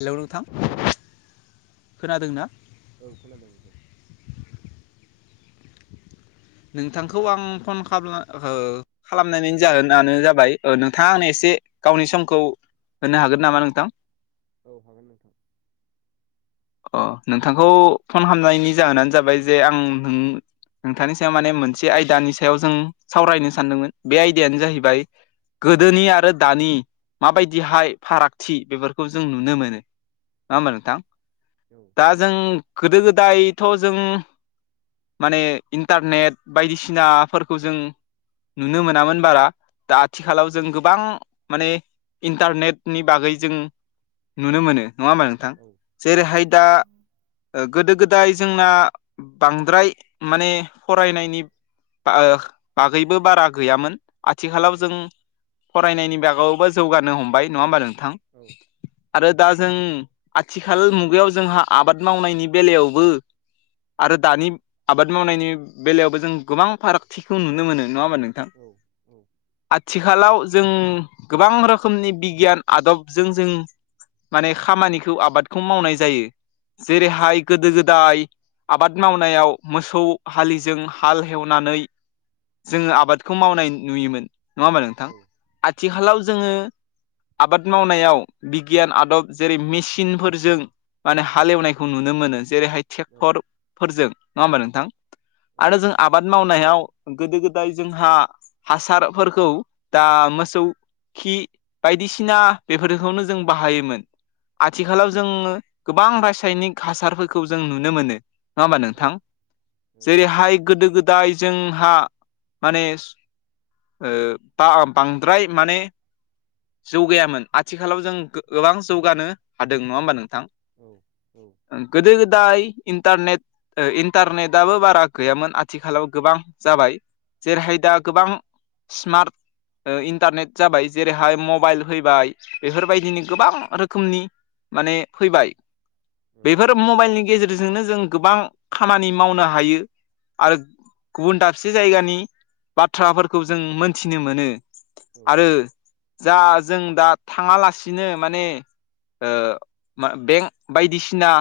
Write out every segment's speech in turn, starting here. Hello नोंथां। औ खोनादोंना औ खोनादों नोंथां। नोंथांखौ आं फन खालाम हो खालामनायनि जाहोनानो जाबाय नोंथाङा आंनो एसे गावनि समखौ होनो हागोन नामा नोंथां। औ हागोन नोंथां। अ नोंथांखौ फन खालामामनायनि जाहोनानो जाबाय जे आं नों नोंथांनि सायाव माने मोनसे आयदानि सायाव जों सावरायनो सानदोंमोन बे आयदायानो औ जाहैबाय। गोदोनि आरो दानि माबायदिहाय फारागथि बेफोरखौ जों नुनो मोनो। औ होमबा नोंथां औ। दा जों गोदो गोदायथ' जों माने इन्टारनेट बायदिसिनाफोरखौ जों नुनो मोनामोन बारा दा आथिखालाव औ जों गोबां माने इन्टारनेटनि बागै जों नुनो मोनो नङा होमबा नोंथां? औ औ जेरैहाय दा गोदो गोदाय जोंना बांद्राय माने फरायनायनि बागैबो बारा गैयामोन। आथिखालाव औ जों फरायनायनि बागावबो जौगानो हमबाय नङा होमबा नोंथां। औ। आरो दा जों आथिखाल मुगायाव जोंहा आबाद मावनायनि बेलायावबो आरो दानि आबाद मावनायनि बेलायावबो जों गोबां फारागथिखौ नुनो मोनो नङा होनबा नोंथां। औ औ औ आथिखालाव जों गोबां रोखोमनि बिगियान आदबजों जों माने खामानिखौ आबादखौ मावनाय जायो जेरैहाय। गोदो गोदाय आबाद मावनायाव मोसौ हलिजों हाल एवनानै जोङो आबादखौ मावनाय नुयोमोन नङा होमबा नोंथां आथिखालाव जोङो आबाद मावनायाव बिगियान आदब जेरै मिस सिन फोरजों माने हालेवनायखौ नुनो मोनो जेरैहाय ट्रेक्टर। फोरजों नङा होमबा नोंथां आरो जों आबाद। मावनायाव गोदो गोदाय जोंहा हासारफोरखौ दा मोसौ। खि बायदिसिना बेफोरखौनो जों बाहायोमोन आथिखालाव जोङो गोबां रासायनिक हासारफोरखौ जों नुनो मोनो। नङा होमबा नोंथां जेरैहाय गोदो गोदाय जोंहा माने बा बांद्राय माने। जौगायामोन आथिखालाव जों गोबां जौगानो हादों नङा होनबा नोंथां औ औ। गोदो गोदाय इन्टारनेट इन्टारनेटआबो बारा गैयामोन आथिखालाव गोबां जाबाय जेरैहाय दा गोबां स्मार्ट इन्टारनेट जाबाय जेरैहाय मबाइल फैबाय बेफोरबायदिनो गोबां रोखोमनि माने फैबाय बेफोर मबाइलनि गेजेरजोंनो जों गोबां खामानि मावनो हायो आरो गुबुन दाबसे जायगानि बाथ्राफोखौ जों मोनथिनो मोनो आरो जा जों दा थाङालासिनो माने बेंक बायदिसिना।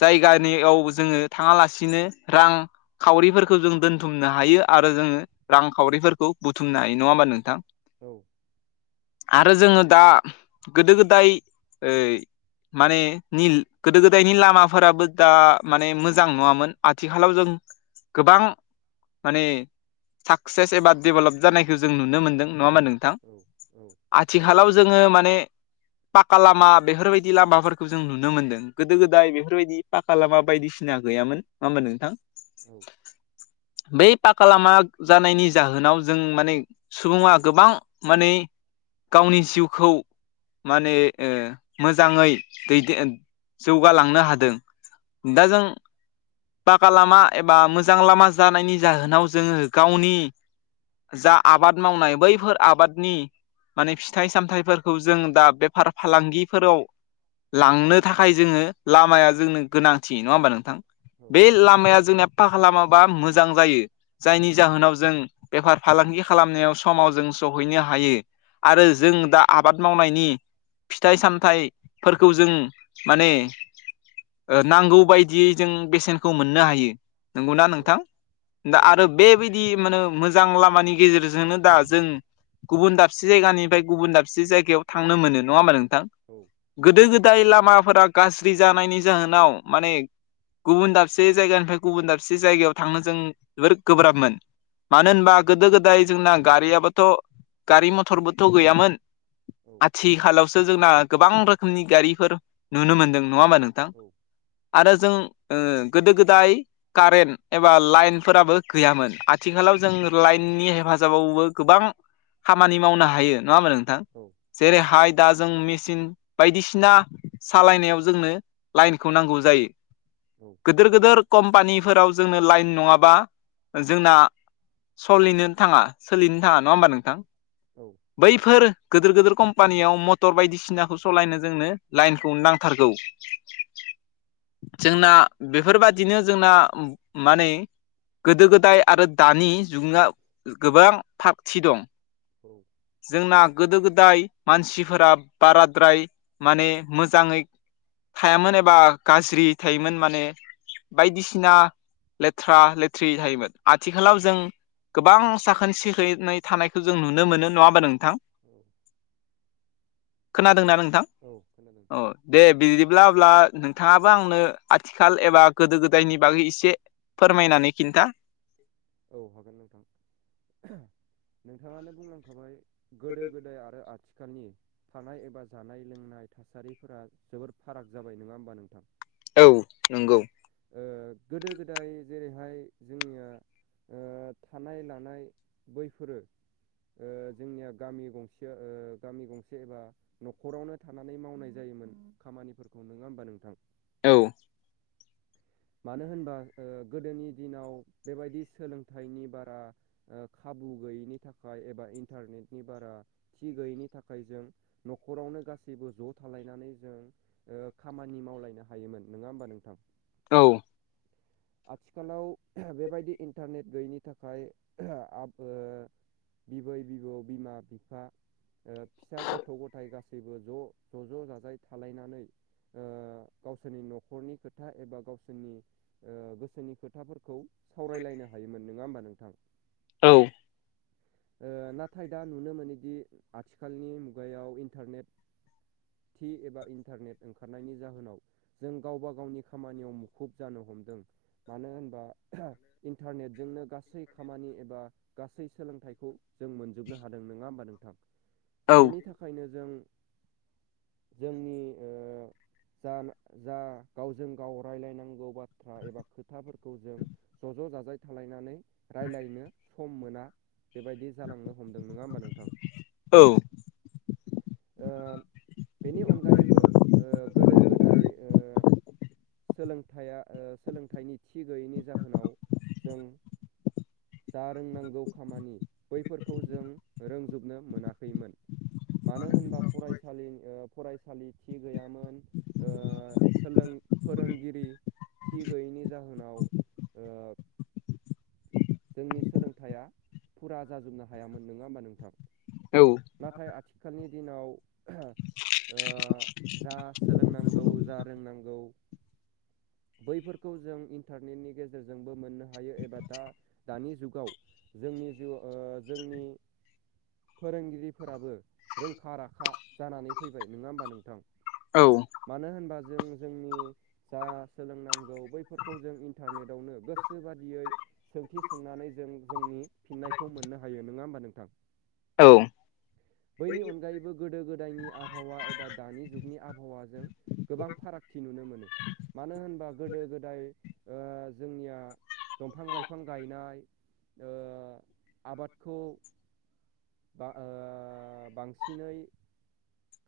जायगानियाव जोङो थाङालासिनो रां खावरिफोरखौ जों दोनथुमनो हायो आरो जोङो। रांखावरिफोरखौ बुथुमनो हायो नङा होमबा नोंथां? औ आरो जोङो दा गोदो गोदाय ओ माने नि गोदो गोदायनि लाम माफोराबो दा माने मोजां नङामोन आथिखालाव जों गोबां माने साकसेस एबा डेभेलप जानायखौ जों नुनो मोन्दों नङा होमबा नोंथां? औ औ आथिखालाव जोङो माने पाका लामा बेफोरबायदि लामाफोरखौ जों नुनो मोन्दों गोदो गोदाय बेफोर बेफोरबायदि पाखा लामा बायदिसिना गैयामोन नङा होमबा नोंथां? बै पाका लामा जानायनि जाहोनाव जों माने सुबुङा गोबां माने गावनि जिउखौ माने मोजाङै दैदेन जौगालांनो हा दों दा जों पाका लामा एबा मोजां लामा जानायनि जाहोनाव जोङो गावनि जा आबाद मावनाय बैफोर आबादनि माने फिथाइ सामथाइफोरखौ जों दा बेफार फालांगिफोराव लांनो थाखाय जोङो लामाया जोंनो गोनांथि नङा होमबा नोंथां? बे लामाया जोंनि फाा खालामाबा मोजां जायो ‌ जायनि जाहोनाव जों बेफार फालांगि खालामनायाव समाव जों सहैनो हायो। आरो जों दा आबाद मावनायनि फिथाइ सामथाइफोरखौ जों माने नांगौ बायदियै जों बेसेनखौ मोननो हायो नंगौना नोंथां दा आऱ बेबायदि माने मोजां लामानि गेजेरजोंनो दा जों गुबुन दाबसे जायगानिफ्राय गुबुन दाबसे जायगायाव थांनो मोनो नङा होनबा नोंथां? औ गोदो गोदाय लामाफोरा गाज्रि जानायनि जाहोनाव माने गुबुन दाबसे जायगानिफ्राय गुबुन दाबसे जायगायाव थांनो जों जोबोर गोब्राबमोन। मानो होनबा गोदो गोदाय जोंना गारियाबोथ' गारि मथरबोथ' गैयामोन। औ आथिखालावसो जोंना गोबां रोखोमनि गारिफोर नुनो मोनदों नङा होमबा नोंथां? आरो जों गोदो गोदाय कारेन्ट एबा लाइनफोराबो गैयामोन आथिखालाव जों लाइननि हेफाजाबावबो गोबां खामानि मावनो हायो नङा होमा नोंथां जेरैहाय दा जों मेचिन बायदिसिना सालायनायाव जोंनो लाइनखौ नांगौ जायो। औ गिदिर गिदिर कम्पानिफोराव जोंनो लाइन नङाबा जोंना सोलिनो थाङा सोलिनो थाङा नङा होमबा नोंथां? औ बैफोर गिदिर गिदिर कम्पानियाव मटर बायदिसिनाखौ सालायनो जोंनो लाइनखौ नांथारगौ। जोंना बेफोरबादिनो जोंना माने गोदो गोदाय आरो दानि जुगा गोबां थागथि दं। औ जोंना गोदो गोदाय मानसिफोरा बाराद्राय माने मोजाङै थायामोन एबा गाज्रि थायोमोन माने बायदिसिना लेथ्रा लेथ्रि थायोमोन आथिखालाव जों गोबां साखोन सिखोनै थानायखौ जों नुनो मोनो नङा होमबा नोंथां? औ खोनादोंना नोंथां औ खोनादों औ दे बि अब्ला अब्ला नोंथाङाबो आंनो आथिखाल एबा गोदो गोदायनि बागै एसे फोरमायनानै खिन्था औ हागोन नोंथां नोंथाङानो बुंलांखाबाय गोदो गोदाय आरो आथिखालनि थानाय एबा जानाय लोंनाय थासारिफोरा जोबोर फाराग जाबाय नङा होमबा नोंथां। औ नंगौ। गोदो गोदाय जेरैहाय जोंनिया ओ थानाय लानाय बैफोरो जोंनिया गामि गंसेया गामि गंसे एबा न'खरावनो थानानै मावनाय जायोमोन खामानिफोरखौ नङा होमबा नोंथां औ। मानो होनबा गोदोनि दिनाव बेबायदि सोलोंथाइनि बारा खाबु गैयैनि थाखाय एबा इन्टारनेटनि बारा थि गैयैनि थाखाय जों न'खरावनो गासैबो ज' थालायनानै जों खामानि मावलायनो हायोमोन नङा होमबा नोंथां। औ आथिखालाव बेबायदि इन्टारनेट गैयैनि थाखाय बिबै- बिबौ, बिमा- बिफा फिसा गथ' गथाय गासैबो ज' ज' ज' जाजाय थालायनानै गावसोरनि न'खरनि खोथा एबा गावसोर गोसोनि खोथाफोरखौ सावरायलायनो हायोमोन ननोङा होमबा नोंथां। औ नाथाय दा नुनो मोनोदि आथिखालनि मुगायाव इन्टारनेट टि एबा इन्टारनेट ओंखारनायनि जाहोनाव जों गावबा गावनि खामानियाव मु खुब जानो हमदों मानो होनबा इन्टारनेटजोंनो गासै गासै खामानि एबा गासै सोलोंथाइखौ जों मोनजोबनो हादों नङा होमबा नोंथां। औ बेनि थाखायनो जों जोंनि ओ जा गावजों गाव रायज्लाय नांगौ बाथ्रा एबा खोथाफोरखौ जों ज' ज' जाजाय थालायनानै राय्लायनो सम मोना बेबायदि जालांनो हमदों नङा होमबा नोंथां। औ [inaudible] बेनि अनगायैबो ओ गोदो गोदाय सोलोंथाइया ओ सोलोंथाइनि थि गैयैनि जाहोनाव जों जा रोंनांगौ खामानि बैफोरखौ जों रोंजोबनो मोनाखैमोन। मानो होनबा फरायसालि फरायसालि थि गैयामोन। ओ सोलों फोरोंगिरि थि गैयैनि जाहोनाव जोंनि सोलोंथाइया फुरा जाजोबनो हायामोन नोङा होमबा नोंथां। औ नाथाय आथिखालनि दिनाव जा सोलोंनांगौ जा रोंनांगौ बैफोरखौ जों इन्टारनेटनि गेजेरजोंबो मोननो हायो एबा दा दानि जुगाव जोंनि जिउ जोंनि फोरोंगिरिफोराबो रोंखा राखा जानानै फैबाय नोङा होमबा नोंथां। औ मानो होनबा जों जोंनि जा सोलोंनांगौ बैफोरखौ जों इन्टारनेटआवनो गोसो बादियै सोंथि सोंनानै जों जोंनि फिननायखौ मोननो हायो नङा होमबा नोंथां औ। बैनि अनगायैबो गोदो गोदायनि आबहावा एबा दानि जुगनि आबहावाजों गोबां फारागथि नुनो मोनो। मानो होनबा गोदो गोदाय ओ जोंनिया दंफां लाइफां गायनाय ओ आबादखौ बा ओ बांसिनै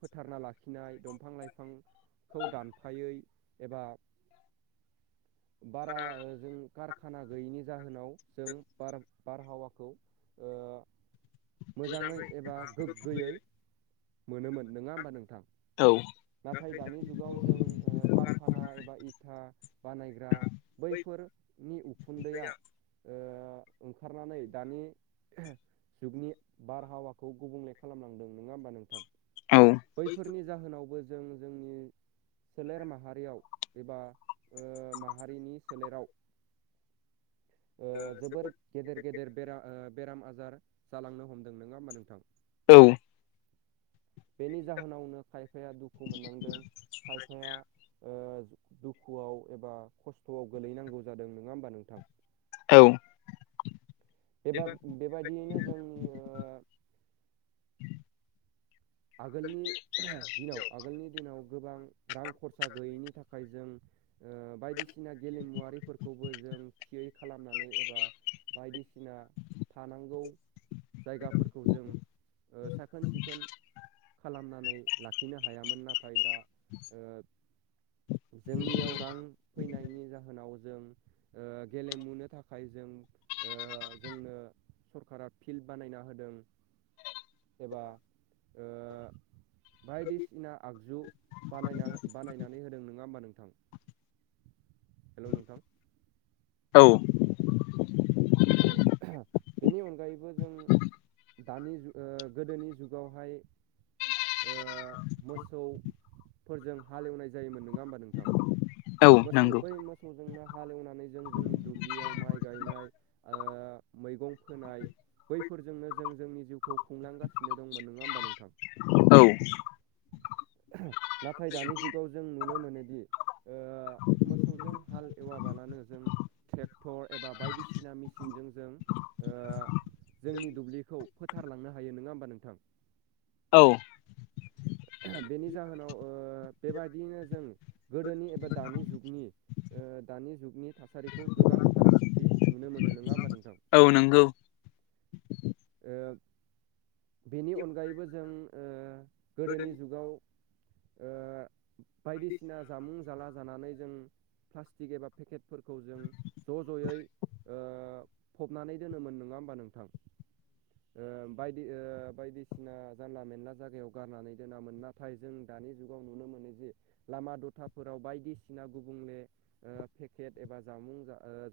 फोथारना लाखिनाय दंफां लाइफांखौ दानफायै एबा बारा जों कारखाना गैयैनि जाहोनाव जों बार-बार बारहावाखौ ओ मोजाङै एबा गोग्गोयै मोनोमोन नङा होमबा नोंथां। औ नाथाय दानि जुगाव जों ओ कारखाना एबा इथा बानायग्रा बैफोरनि उखुन्दैया ओ ओंखारनानै दानि जुगनि बारहावाखौ गुबुंले खालामलांदों नङा होमबा नोंथां। औ बैफोरनि जाहोनावबो जों जोंनि सोलेर माहारियाव एबा ओ माहारिनि सोलेराव ओ जोबोर गेदेर गेदेर बेरा ओ बेराम आजार जालांनो हमदों नङा होमबा नोंथां। बेनि जाहोनावनो खायफाया दुखु मोननांदों खायफाया ओ दुखुआव एबा खस्थ'आव गोलैनांगौ जादों नोङा होमबा नोंथां। औ एबा बेबादियैनो जोंनि ओ आगोलनि दिनाव आगोलनि दिनाव गोबां रां खरसा गैयैनि थाखाय जों ओ बायदिसिना गेलेमुवारिफोरखौबो जों थियै खालामनानै एबा बायदिसिना थानांगौ जायगाफोरखौ जों ओ साखोन-सिखोन खालामनानै लाखिनो हायामोन नाथाय दा ओ जोंनियाव रां फैनायनि जाहोनाव जों ओ गेलेमुनो थाखाय जों ओ जोंनो सरकारा फिल्ड बानायना होदों। एबा ओ बायदिसिना आगजु बानायना बानायनानै होदों नङा होमबा नोंथां। हेलौ नोंथां। औ औ बेनि अनगायैबो जों दानि ओ जुग गोदोनि जुगावहाय ओ मोसौफोरजों हाल एवनाय जायोमोन नङा होमबा नोंथां। औ मोसौ नंगौ बै मोसौजोंनो हाल एवनानै जों जोंनि दुब्लियाव माइ गायनाय ओ मैगं फोनाय बैफोरजोंनो जों जोंनि जिउखौ खुंलांगासिनो दंमोन नोङा होमबा नोंथां। औ नाथाय दानि जुगाव जों नुनो मोनोदि ओ मोसौजों हाल एवाबालानो जों ट्रेक्टर एबा बायदिसिना मेसिनजों जों ओ जोंनि दुब्लिखौ फोथारलांनो हायो नोङा होमबा नोंथां। औ बेनि जाहोनाव ओ बेबादियैनो जों गोदोनि एबा दानि जुगनि ओ दानि जुगनि थासारिखौ गोबां फारागथि नुनो मोनो नोङा होमबा नोंथां। औ नंगौ। ओ बेनि अनगायैबो जों ओ गोदोनि जुगाव ओ बायदिसिना जामुं जाला जानानै जों प्लास्टिक एबा पेकेटफोरखौ जों ज' ज'यै फबनानै दोनोमोन नङा होमबा नोंथां। बायदि बायदिसिना जानला मेनला जागायाव गारनानै दोनामोन नाथाय जों दानि जुगाव नुनो मोनो जे लामा दथाफोराव बायदिसिना गुबुंले पेकेट एबा जामुं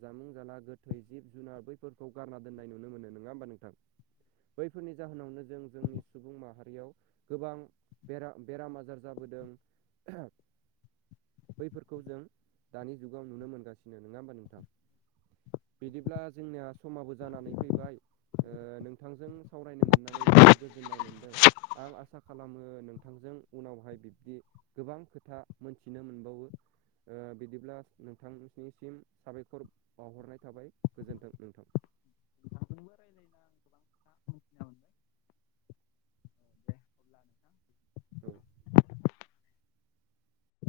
जामुं जाला गोथै जिब जुनार बैफोर खौ गारना दोननाय नुनो मोनो नङा होमबा नोंथां। बैफोरनि जाहोनावनो जों जोंनि सुबुं माहारियाव गोबां बेराम बेराम आजार जाबोदों बैफोरखौ जों दानि जुगाव नुनो मोनगासिनो नङा होमबा नोंथां। बिदिब्ला जोंनिया समाबो जानानै फैबाय। नोंथांजों सावरायनो मोननानै जोबोर गोजोननाय मोनदों आं आसा खालामो आसा खालामो नोंथांजों उनावहाय बिब्दि गोबां खोथा मोनथिनो मोनबावो। बिदिब्ला नोंथांनिसिम साबायखर बावहरनाय थाबाय गोजोन्थों नोंथां। गोबां खोथा मोनथिना मोनबाय दे अब्ला नोंथां औ।